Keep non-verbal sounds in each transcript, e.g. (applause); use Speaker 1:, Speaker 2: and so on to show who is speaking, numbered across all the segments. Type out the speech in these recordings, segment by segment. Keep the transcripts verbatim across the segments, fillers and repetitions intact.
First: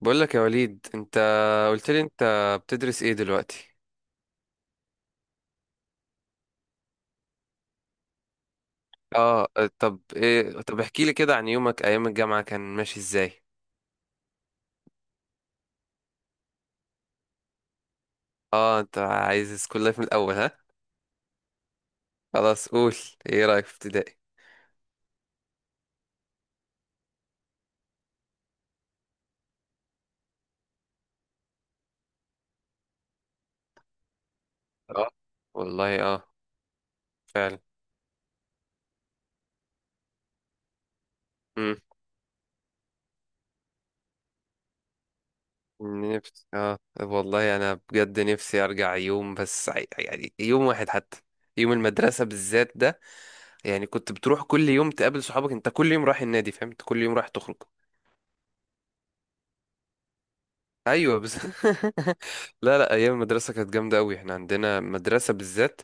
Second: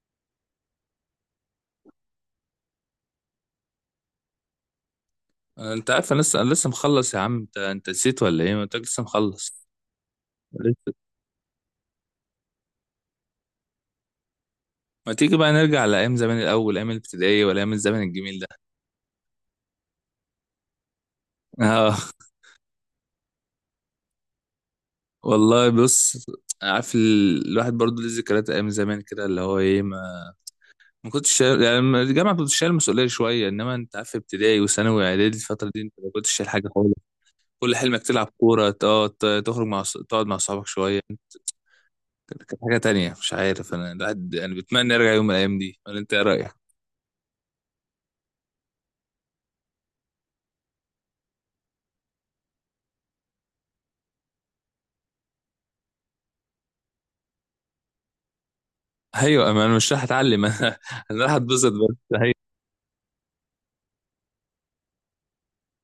Speaker 1: بقول لك يا وليد، انت قلت لي انت بتدرس ايه دلوقتي؟
Speaker 2: انت عارف انا لسه انا لسه مخلص يا عم انت انت نسيت ولا ايه؟ ما انت لسه
Speaker 1: اه.
Speaker 2: مخلص.
Speaker 1: طب ايه، طب
Speaker 2: لسه
Speaker 1: احكي لي كده عن يومك ايام الجامعة، كان ماشي ازاي؟
Speaker 2: ما تيجي بقى نرجع لايام زمان الاول، ايام الابتدائيه ولا ايام الزمن الجميل ده.
Speaker 1: اه انت عايز سكول لايف من الاول، ها؟
Speaker 2: (laughs) اه
Speaker 1: خلاص قول. ايه رأيك في ابتدائي؟
Speaker 2: والله بص، عارف ال- الواحد برضه ليه ذكريات ايام زمان كده، اللي هو ايه، ما ما كنتش شايل يعني. لما الجامعه كنت شايل مسؤوليه شويه، انما انت عارف ابتدائي وثانوي
Speaker 1: اه
Speaker 2: واعدادي الفتره دي
Speaker 1: والله،
Speaker 2: انت ما
Speaker 1: اه
Speaker 2: كنتش شايل حاجه خالص.
Speaker 1: فعلا.
Speaker 2: كل حلمك تلعب كوره، اه ت- تخرج مع ص- تقعد مع صحابك شويه.
Speaker 1: امم
Speaker 2: كانت حاجه تانية، مش عارف انا، الواحد يعني بتمنى يرجع يوم من الايام دي، ولا انت ايه
Speaker 1: نفسي
Speaker 2: رايك؟
Speaker 1: اه والله، انا بجد نفسي ارجع يوم، بس ع- يعني يوم واحد حتى. يوم المدرسة بالذات ده، يعني كنت بتروح كل يوم تقابل صحابك، انت كل يوم رايح النادي فاهم، انت كل يوم رايح تخرج.
Speaker 2: ايوه، ما انا مش راح اتعلم. (laughs) انا
Speaker 1: ايوه
Speaker 2: انا راح
Speaker 1: بس. (laughs)
Speaker 2: اتبسط بس. هي
Speaker 1: لا لا، ايام المدرسه كانت جامده قوي. احنا عندنا مدرسه بالذات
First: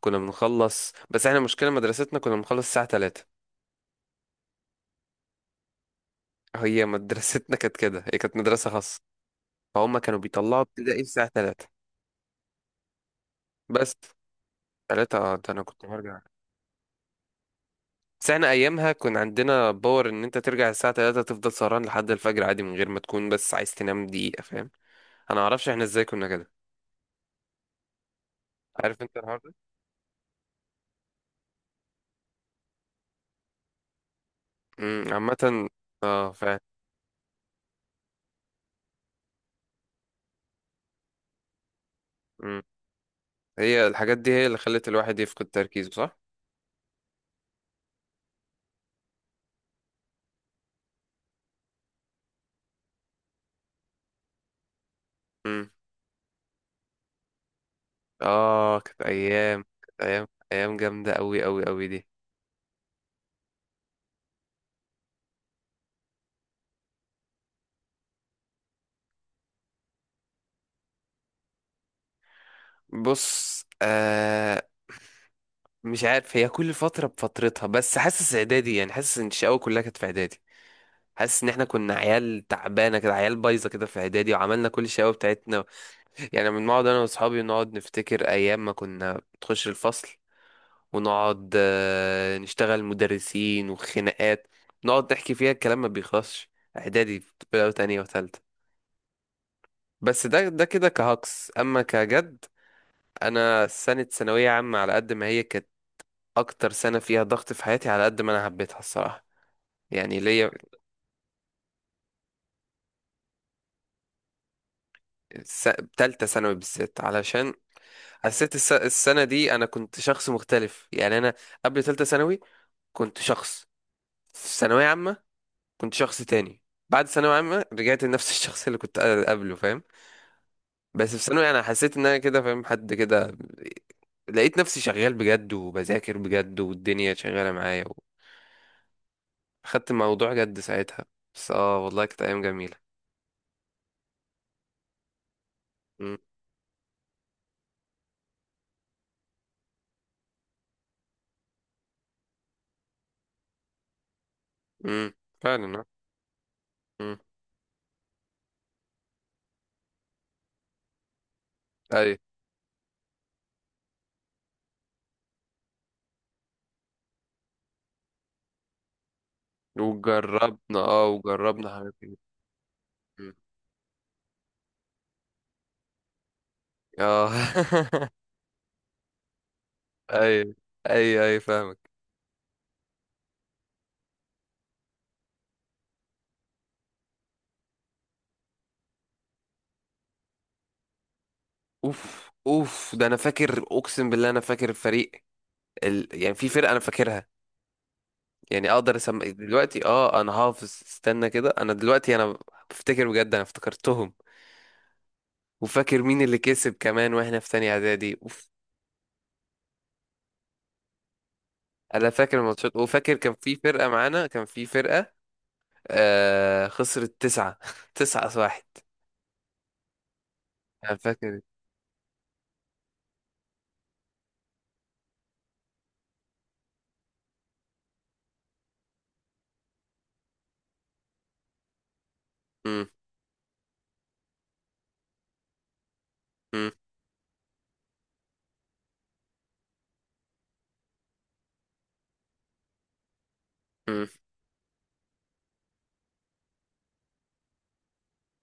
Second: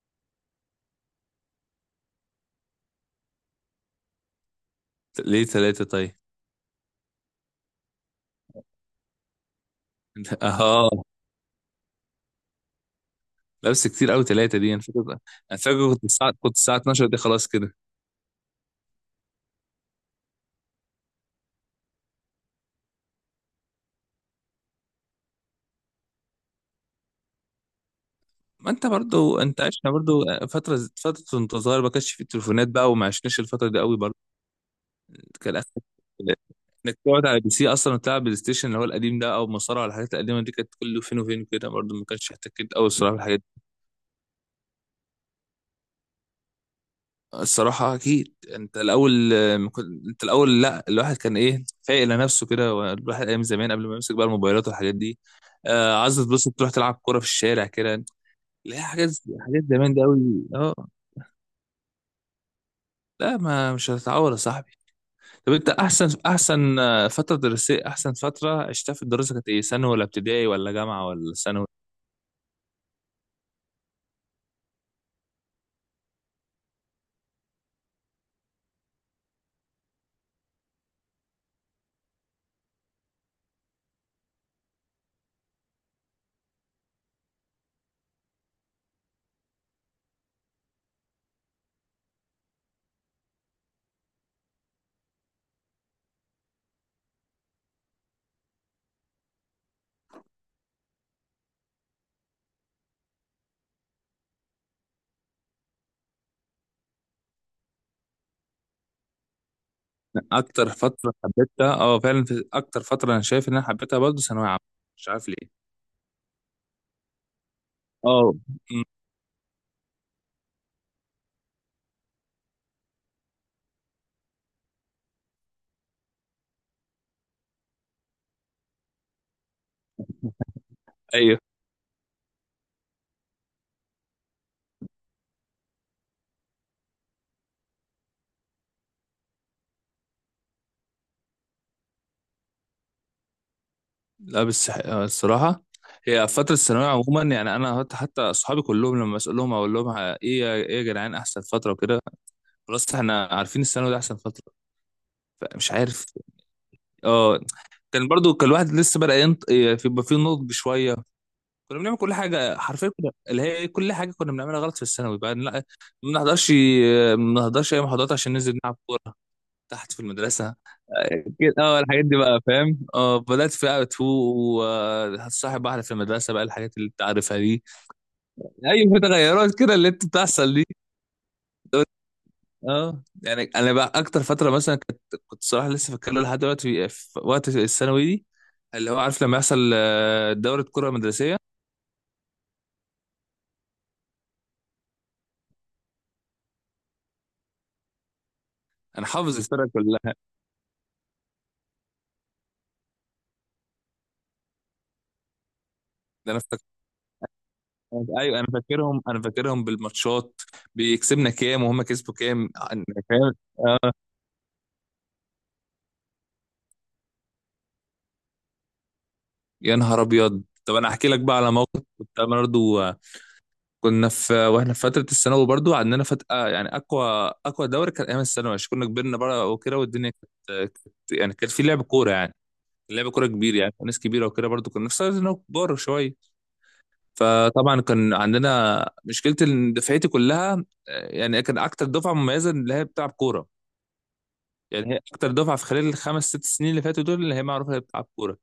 Speaker 1: كنا بنخلص، بس احنا مشكله مدرستنا كنا بنخلص الساعه ثلاثة.
Speaker 2: ليه ثلاثة طيب؟
Speaker 1: هي مدرستنا (laughs) كانت كده، هي كانت مدرسه خاصه. فهم كانوا بيطلعوا
Speaker 2: اه،
Speaker 1: ابتدائي الساعه ثلاثة.
Speaker 2: لبس
Speaker 1: بس
Speaker 2: كتير قوي ثلاثة دي انا
Speaker 1: ثلاثة،
Speaker 2: فاكر.
Speaker 1: اه ده
Speaker 2: انا
Speaker 1: انا كنت
Speaker 2: فاكر كنت
Speaker 1: برجع.
Speaker 2: الساعة كنت الساعة اتناشر دي خلاص كده.
Speaker 1: بس احنا ايامها كان عندنا باور ان انت ترجع الساعه الثالثة تفضل سهران لحد الفجر عادي، من غير ما تكون بس عايز تنام دقيقه، فاهم. انا ما اعرفش احنا ازاي كنا كده.
Speaker 2: ما انت
Speaker 1: عارف انت الحوار
Speaker 2: برضو،
Speaker 1: ده.
Speaker 2: انت عشنا برضو فترة فترة وانت صغير، ما كانش في التليفونات بقى، وما عشناش الفترة دي قوي برضو.
Speaker 1: امم عامه
Speaker 2: كان اخرك
Speaker 1: اه فعلا.
Speaker 2: انك تقعد على بي سي اصلا وتلعب بلاي ستيشن اللي هو القديم ده، او مصارعة. الحاجات القديمة دي كانت كله فين وفين كده، برضو ما كانش احتكيت قوي الصراحة.
Speaker 1: هي الحاجات دي هي اللي خلت الواحد يفقد تركيزه، صح؟
Speaker 2: الصراحة أكيد أنت الأول، آه، ما كنت- أنت الأول لأ، الواحد كان إيه، فايق لنفسه كده، والواحد أيام زمان قبل ما يمسك بقى الموبايلات والحاجات دي.
Speaker 1: مم.
Speaker 2: آه عايز تبص تروح تلعب كورة في الشارع كده.
Speaker 1: اه
Speaker 2: لا،
Speaker 1: كانت
Speaker 2: حاجات
Speaker 1: ايام،
Speaker 2: حاجات زمان
Speaker 1: كانت
Speaker 2: دي أوي
Speaker 1: ايام،
Speaker 2: أه.
Speaker 1: ايام جامده قوي قوي قوي دي.
Speaker 2: لا، ما مش هتتعود يا صاحبي. طب أنت أحسن أحسن، آه، فترة دراسية، أحسن فترة عشتها في الدراسة كانت إيه، ثانوي ولا ابتدائي ولا جامعة ولا ثانوي؟
Speaker 1: بص آه، مش عارف، هي كل فتره بفترتها، بس حاسس اعدادي يعني، حاسس ان الشقاوه كلها كانت في اعدادي. حاسس ان احنا كنا عيال تعبانه كده، عيال بايظه كده في اعدادي، وعملنا كل الشقاوه بتاعتنا. يعني بنقعد انا واصحابي نقعد نفتكر ايام ما كنا بتخش الفصل، ونقعد آه، نشتغل مدرسين وخناقات. نقعد نحكي فيها، الكلام ما بيخلصش. اعدادي بقى تانية وتالتة. بس ده ده كده كهكس اما كجد. انا سنة ثانوية عامة، على قد ما هي كانت اكتر سنة فيها ضغط في حياتي، على قد ما انا حبيتها الصراحة. يعني ليا
Speaker 2: أكتر فترة حبيتها، أه فعلا، في أكتر فترة أنا شايف إن أنا حبيتها برضه ثانوية عامة، مش عارف ليه.
Speaker 1: س- تالتة ثانوي بالذات، علشان
Speaker 2: أه،
Speaker 1: حسيت الس-
Speaker 2: أمم،
Speaker 1: السنة دي انا كنت شخص مختلف. يعني انا قبل تالتة ثانوي كنت شخص، في ثانوية عامة كنت شخص تاني، بعد ثانوية عامة رجعت لنفس (laughs) الشخص اللي كنت قبله، فاهم. بس في
Speaker 2: أيوه.
Speaker 1: ثانوي انا حسيت ان انا كده فاهم حد كده. لقيت نفسي شغال بجد، وبذاكر بجد، والدنيا شغالة معايا. خدت الموضوع جد ساعتها. بس اه والله كانت أيام جميلة.
Speaker 2: لا بس، آه، الصراحة،
Speaker 1: مم.
Speaker 2: هي فترة الثانوية عموما يعني، أنا حتى حتى أصحابي كلهم لما أسألهم أقول لهم، ه- إيه يا- إيه يا جدعان، أحسن فترة وكده، خلاص إحنا عارفين الثانوي ده أحسن فترة.
Speaker 1: مم. فعلا
Speaker 2: فمش
Speaker 1: اه.
Speaker 2: عارف.
Speaker 1: مم.
Speaker 2: أه، كان برضو كان الواحد لسه بدأ ينط إيه، في- يبقى فيه نضج شوية. كنا بنعمل كل
Speaker 1: أي.
Speaker 2: حاجة، حرفيا كنا اللي هي إيه، كل حاجة كنا بنعملها غلط في الثانوي بقى. لا، ما بنحضرش ما بنحضرش أي محاضرات عشان ننزل نلعب كورة تحت في المدرسة.
Speaker 1: وجربنا اه
Speaker 2: آه، كده،
Speaker 1: وجربنا
Speaker 2: اه
Speaker 1: حاجات
Speaker 2: الحاجات
Speaker 1: كتير.
Speaker 2: دي بقى، فاهم، اه
Speaker 1: مم.
Speaker 2: بدأت في بقى تو وهتصاحب واحدة في المدرسة بقى، الحاجات اللي انت
Speaker 1: اه (laughs)
Speaker 2: عارفها دي. ايوه، في تغيرات كده اللي انت
Speaker 1: أي،
Speaker 2: بتحصل دي.
Speaker 1: أي أي فاهمك.
Speaker 2: اه يعني انا بقى، اكتر فترة مثلا كنت، كنت صراحة لسه فاكر له لحد دلوقتي في وقت الثانوي دي، اللي هو عارف لما يحصل آه، دورة كرة مدرسية.
Speaker 1: اوف اوف، ده انا فاكر اقسم بالله، انا فاكر الفريق ال... يعني في فرقه انا فاكرها. يعني اقدر
Speaker 2: انا
Speaker 1: اسمع
Speaker 2: حافظ الفرقة
Speaker 1: دلوقتي،
Speaker 2: كلها.
Speaker 1: اه انا حافظ، استنى كده، انا دلوقتي انا بفتكر بجد، انا افتكرتهم. وفاكر مين
Speaker 2: ده
Speaker 1: اللي
Speaker 2: انا فاكر،
Speaker 1: كسب كمان، واحنا في تانية اعدادي،
Speaker 2: ايوه انا
Speaker 1: اوف.
Speaker 2: فاكرهم انا فاكرهم بالماتشات، بيكسبنا كام وهم
Speaker 1: انا
Speaker 2: كسبوا
Speaker 1: فاكر
Speaker 2: كام،
Speaker 1: الماتشات، وفاكر
Speaker 2: فاهم.
Speaker 1: كان في
Speaker 2: آه،
Speaker 1: فرقة معانا، كان في فرقة، آه خسرت تسعة (laughs) تسعة واحد.
Speaker 2: يا نهار ابيض، طب انا
Speaker 1: انا
Speaker 2: احكي لك بقى
Speaker 1: فاكر.
Speaker 2: على موقف كنت انا برضو. كنا في واحنا في فتره الثانوي برضو، عندنا فتره آه، يعني اقوى، اقوى دوري كان ايام الثانوي، عشان كنا كبرنا بقى وكده، والدنيا كانت كانت- يعني كان في لعب كوره يعني،
Speaker 1: مم،
Speaker 2: كان لعب كوره كبير يعني، وناس كبيره وكده برضو، كنا في سنه كبار شويه.
Speaker 1: مم،
Speaker 2: فطبعا كان عندنا مشكله ان دفعتي كلها، آه، يعني كان اكتر دفعه مميزه اللي هي بتلعب كوره،
Speaker 1: مم،
Speaker 2: يعني هي اكتر دفعه في خلال الخمس ست سنين اللي فاتوا دول، اللي هي معروفه اللي هي بتلعب كوره.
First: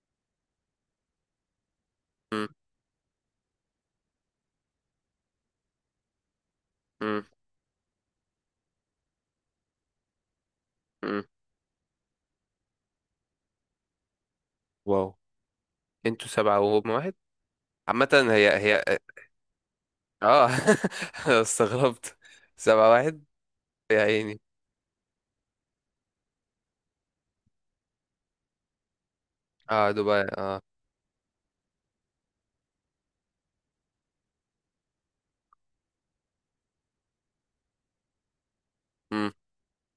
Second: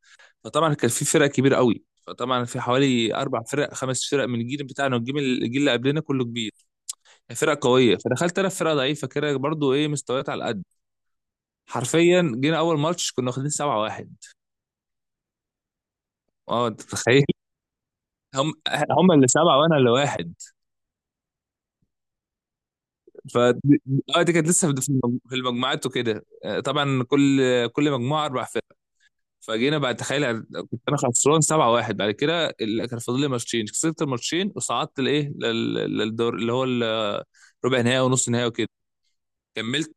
Speaker 2: فطبعا كان في فرق كبيره قوي، فطبعا
Speaker 1: مم،
Speaker 2: في حوالي اربع فرق خمس فرق من الجيل بتاعنا، والجيل الجيل اللي قبلنا كله كبير،
Speaker 1: مم،
Speaker 2: فرق قويه. فدخلت انا في فرقه ضعيفه كده برضو، ايه، مستويات على قد.
Speaker 1: مم.
Speaker 2: حرفيا جينا اول ماتش كنا واخدين سبعة واحد.
Speaker 1: واو، انتوا سبعة
Speaker 2: اه، انت
Speaker 1: وهم واحد؟
Speaker 2: تتخيل؟
Speaker 1: عامة
Speaker 2: (laughs) هم
Speaker 1: هي هي.
Speaker 2: هم اللي سبعه وانا اللي واحد.
Speaker 1: اه (laughs) أنا استغربت. سبعة واحد،
Speaker 2: ف
Speaker 1: يا
Speaker 2: اه، دي
Speaker 1: عيني.
Speaker 2: كانت لسه في المج- في المجموعات وكده. آه، طبعا كل كل مجموعه اربع فرق، فجينا بعد.
Speaker 1: قعدوا بقى
Speaker 2: تخيل
Speaker 1: اه.
Speaker 2: كنت انا خسران سبعة واحد، بعد كده ال- كان فاضل لي ماتشين، كسبت الماتشين وصعدت لايه، لل- للدور اللي هو ال- ربع نهائي ونص نهائي وكده.
Speaker 1: مم،
Speaker 2: كملت،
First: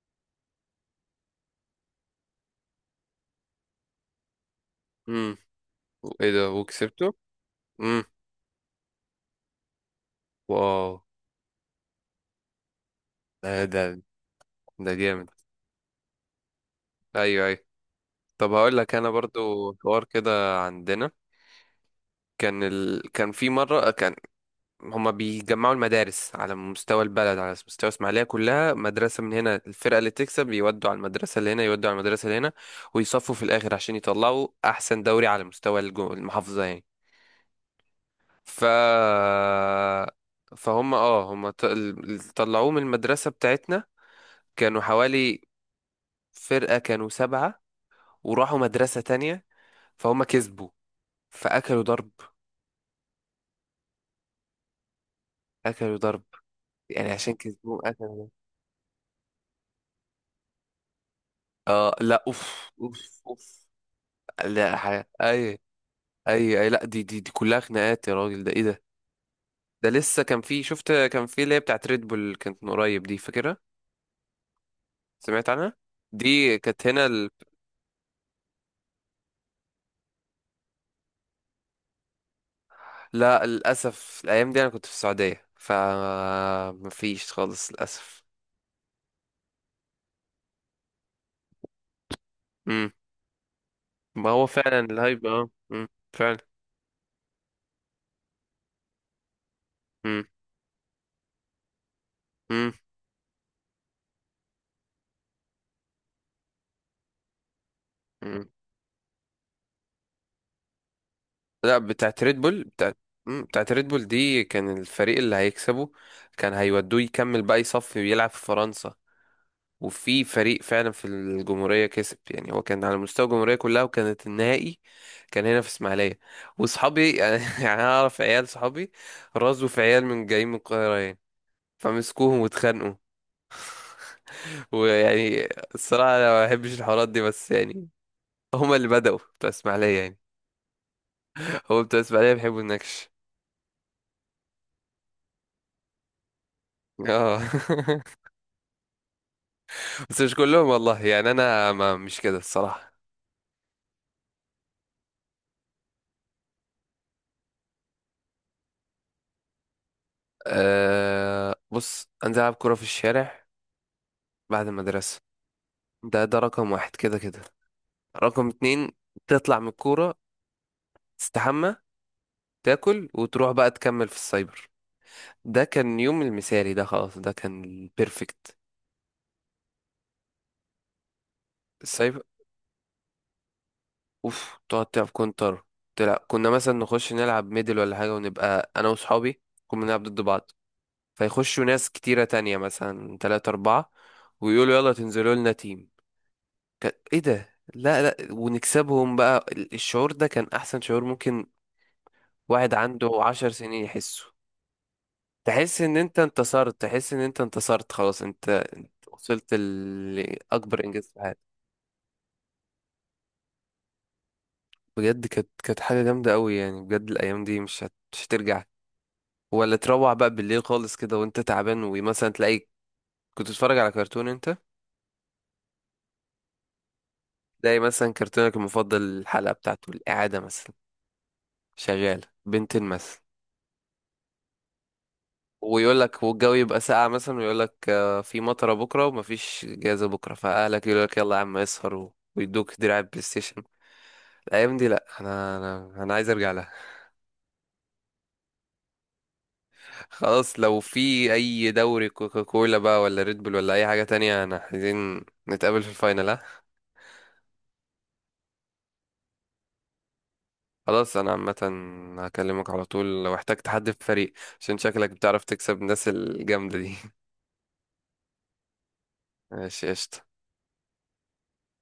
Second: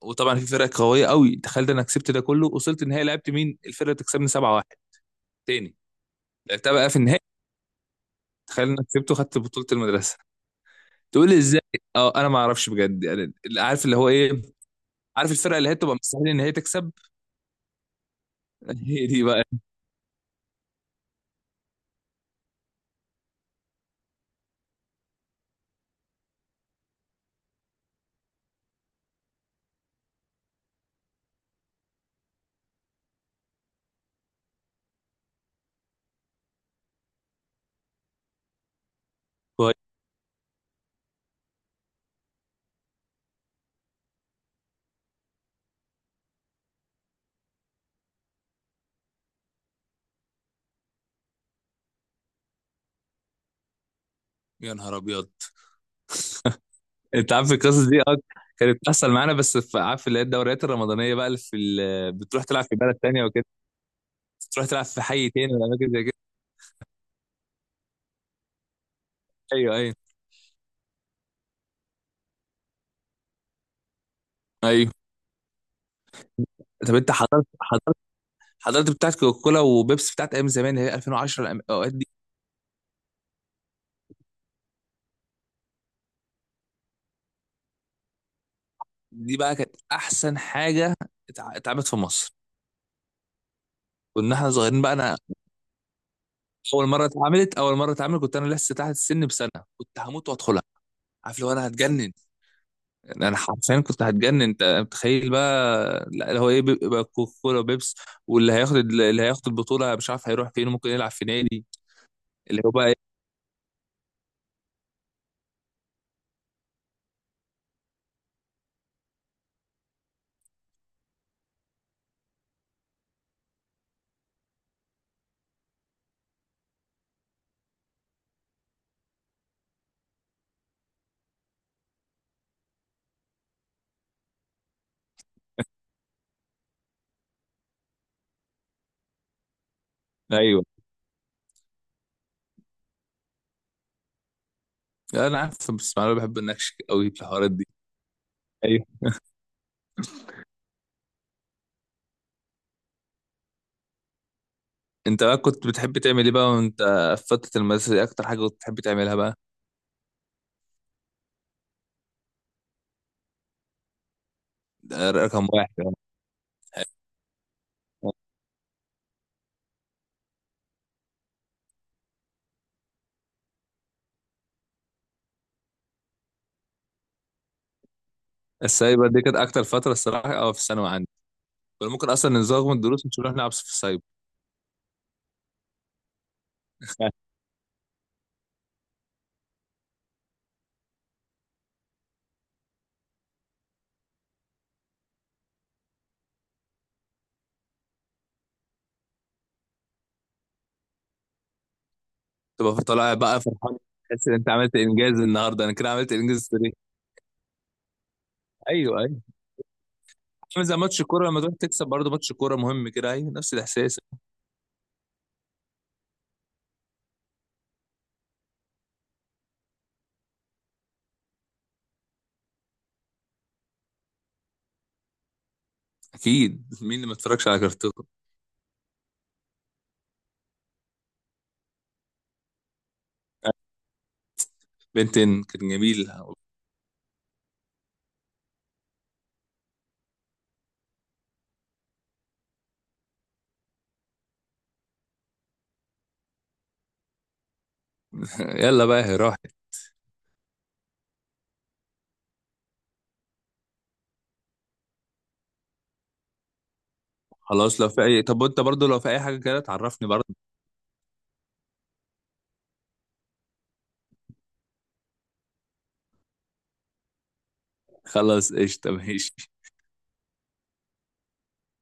Speaker 2: وطبعا في فرق قويه قوي، تخيل ده انا كسبت ده كله، وصلت النهائي، لعبت مين؟ الفرقه اللي تكسبني سبعة واحد
Speaker 1: مم.
Speaker 2: تاني،
Speaker 1: ايه ده،
Speaker 2: لعبتها بقى في
Speaker 1: وكسبته؟
Speaker 2: النهائي.
Speaker 1: امم.
Speaker 2: تخيل انا كسبت وخدت بطوله المدرسه،
Speaker 1: واو.
Speaker 2: تقول لي ازاي؟ اه انا ما اعرفش بجد يعني،
Speaker 1: ده
Speaker 2: اللي
Speaker 1: ده
Speaker 2: عارف اللي هو ايه،
Speaker 1: ده جامد.
Speaker 2: عارف الفرقه اللي هي تبقى مستحيل ان هي تكسب.
Speaker 1: ايوه ايوه. طب هقول
Speaker 2: (laughs)
Speaker 1: لك
Speaker 2: هي
Speaker 1: انا
Speaker 2: دي بقى.
Speaker 1: برضو حوار كده عندنا. كان ال... كان في مره، كان هما بيجمعوا المدارس على مستوى البلد، على مستوى اسماعيليه كلها، مدرسه من هنا الفرقه اللي تكسب يودوا على المدرسه اللي هنا، يودوا على المدرسه اللي هنا، ويصفوا في الاخر عشان يطلعوا احسن دوري على مستوى الجو... المحافظه يعني. ف فهم اه، هم ط- ال- طلعوه من المدرسه بتاعتنا. كانوا حوالي فرقه، كانوا سبعه، وراحوا مدرسة تانية. فهم كسبوا، فأكلوا ضرب.
Speaker 2: يا نهار ابيض،
Speaker 1: أكلوا ضرب، يعني
Speaker 2: انت
Speaker 1: عشان
Speaker 2: عارف القصص
Speaker 1: كسبوا
Speaker 2: دي،
Speaker 1: أكلوا
Speaker 2: اه
Speaker 1: ضرب.
Speaker 2: كانت بتحصل معانا، بس في، عارف، اللي هي الدوريات الرمضانيه بقى، اللي في
Speaker 1: آه
Speaker 2: ال-
Speaker 1: لا،
Speaker 2: بتروح تلعب
Speaker 1: أوف
Speaker 2: في بلد
Speaker 1: أوف
Speaker 2: تانية وكده،
Speaker 1: أوف.
Speaker 2: بتروح
Speaker 1: لا
Speaker 2: تلعب في
Speaker 1: حاجة،
Speaker 2: حي
Speaker 1: أي
Speaker 2: تاني ولا اماكن زي كده.
Speaker 1: أي أي، لا دي دي دي كلها خناقات يا راجل، ده إيه ده.
Speaker 2: ايوه
Speaker 1: ده
Speaker 2: ايوه
Speaker 1: لسه كان في، شفت كان في اللي هي بتاعت ريد بول، كانت من قريب دي، فاكرها؟
Speaker 2: ايوه.
Speaker 1: سمعت عنها؟ دي كانت
Speaker 2: طب
Speaker 1: هنا
Speaker 2: انت
Speaker 1: ال...
Speaker 2: حضرت، حضرت حضرت بتاعت كوكا كولا وبيبسي، بتاعت ايام زمان اللي هي ألفين وعشرة، الأم- الاوقات دي.
Speaker 1: لا للأسف، الأيام دي أنا كنت في السعودية، فمفيش خالص للأسف.
Speaker 2: دي بقى كانت احسن حاجه اتع- اتعملت في مصر.
Speaker 1: مم. ما
Speaker 2: كنا
Speaker 1: هو
Speaker 2: احنا
Speaker 1: فعلا
Speaker 2: صغيرين بقى انا،
Speaker 1: الهايب اه. مم. فعلا.
Speaker 2: اول مره اتعملت اول مره اتعملت كنت انا لسه تحت السن بسنه، كنت
Speaker 1: مم.
Speaker 2: هموت وادخلها. عارف لو انا هتجنن، انا حرفيا كنت هتجنن. انت متخيل بقى؟ لا هو ايه، بيبقى كولا وبيبس،
Speaker 1: مم.
Speaker 2: واللي هياخد اللي هياخد البطوله مش عارف هيروح فين، ممكن يلعب في نادي،
Speaker 1: لا بتاعت ريد
Speaker 2: اللي
Speaker 1: بول،
Speaker 2: هو بقى
Speaker 1: بتاعت،
Speaker 2: ايه.
Speaker 1: مم، بتاعت ريد بول دي كان الفريق اللي هيكسبه كان هيودوه يكمل بقى يصفي ويلعب في فرنسا. وفي فريق فعلا في الجمهورية كسب، يعني هو كان على مستوى الجمهورية كلها، وكانت النهائي كان هنا في اسماعيلية. وصحابي (laughs) يعني انا اعرف عيال صحابي رازوا في عيال من جايين من القاهرة يعني، فمسكوهم واتخانقوا. ويعني الصراحة انا ما بحبش الحوارات دي، بس يعني هما اللي بدأوا، بتوع اسماعيلية يعني،
Speaker 2: ايوه
Speaker 1: هو بتوع اسماعيلية بيحبوا النكش.
Speaker 2: انا عارف، بس انا بحب النكش قوي في
Speaker 1: اه
Speaker 2: الحوارات دي.
Speaker 1: (laughs)
Speaker 2: ايوه.
Speaker 1: بس مش كلهم والله يعني، انا ما مش كده الصراحه.
Speaker 2: انت بقى كنت بتحب تعمل ايه بقى، وانت في فتره المدرسه دي اكتر حاجه كنت بتحب تعملها بقى؟
Speaker 1: أه بص، انزل العب كوره في الشارع بعد
Speaker 2: ده
Speaker 1: المدرسه.
Speaker 2: رقم واحد يعني.
Speaker 1: ده ده رقم واحد كده كده. رقم اتنين، تطلع من الكوره، تستحمى، تاكل، وتروح بقى تكمل في السايبر. ده كان يوم المثالي، ده خلاص ده كان البيرفكت.
Speaker 2: السايبر دي كانت اكتر فتره الصراحه، اه في الثانوي عندي كنا ممكن
Speaker 1: السايبر،
Speaker 2: اصلا نزوغ من الدروس مش نروح نلعب في السايبر.
Speaker 1: اوف، تقعد تلعب كونتر، تلعب، كنا مثلا نخش
Speaker 2: (laughs)
Speaker 1: نلعب ميدل ولا حاجه، ونبقى انا وصحابي كنا بنلعب ضد بعض. فيخشوا ناس كتيره تانية، مثلا تلاتة اربعة، ويقولوا يلا تنزلوا لنا تيم. كان ايه ده، لا لا، ونكسبهم بقى. ال- الشعور ده كان احسن شعور ممكن واحد
Speaker 2: تبقى
Speaker 1: عنده
Speaker 2: طالع بقى
Speaker 1: عشر
Speaker 2: فرحان،
Speaker 1: سنين يحسه.
Speaker 2: تحس ان انت عملت انجاز النهارده، انا
Speaker 1: تحس
Speaker 2: كده
Speaker 1: ان
Speaker 2: عملت
Speaker 1: انت
Speaker 2: انجاز في،
Speaker 1: انتصرت،
Speaker 2: ايوه.
Speaker 1: تحس ان انت انتصرت خلاص، انت انت
Speaker 2: أيوه.
Speaker 1: وصلت ل-
Speaker 2: عامل زي
Speaker 1: لاكبر
Speaker 2: ماتش
Speaker 1: انجاز في
Speaker 2: كوره،
Speaker 1: حياتك.
Speaker 2: لما تروح تكسب برضه ماتش كوره مهم كده، ايوه نفس الاحساس.
Speaker 1: بجد كانت، كانت حاجه جامده قوي يعني، بجد الايام دي مش هت... مش هترجع. ولا تروح بقى بالليل خالص كده وانت تعبان، ومثلا تلاقي، كنت تتفرج على كرتون انت،
Speaker 2: اكيد، مين اللي ما اتفرجش على
Speaker 1: تلاقي
Speaker 2: كرتون؟
Speaker 1: مثلا كرتونك المفضل الحلقه بتاعته الاعاده مثلا شغاله بنتين مثلا.
Speaker 2: بنتين كان
Speaker 1: ويقول
Speaker 2: جميل.
Speaker 1: لك، والجو يبقى ساقع مثلا، ويقول لك آه، في مطره بكره، ومفيش جايزه بكره، فاهلك يقول لك يلا يا عم اسهر، و- ويدوك دراع بلاي ستيشن. الايام دي لا، انا انا انا عايز ارجع لها.
Speaker 2: (laughs) يلا بقى هي راحت.
Speaker 1: (laughs) خلاص، لو في اي دوري كوكاكولا بقى ولا ريد بول ولا اي حاجه تانية، انا عايزين نتقابل في الفاينل، ها.
Speaker 2: خلاص لو في اي، طب وانت برضه لو في اي حاجه كده تعرفني برضه.
Speaker 1: خلاص انا عامه هكلمك على طول لو احتجت حد في الفريق، عشان شكلك بتعرف تكسب الناس الجامده دي. (laughs)
Speaker 2: خلاص قشطه ماشي.
Speaker 1: ماشي قشطه.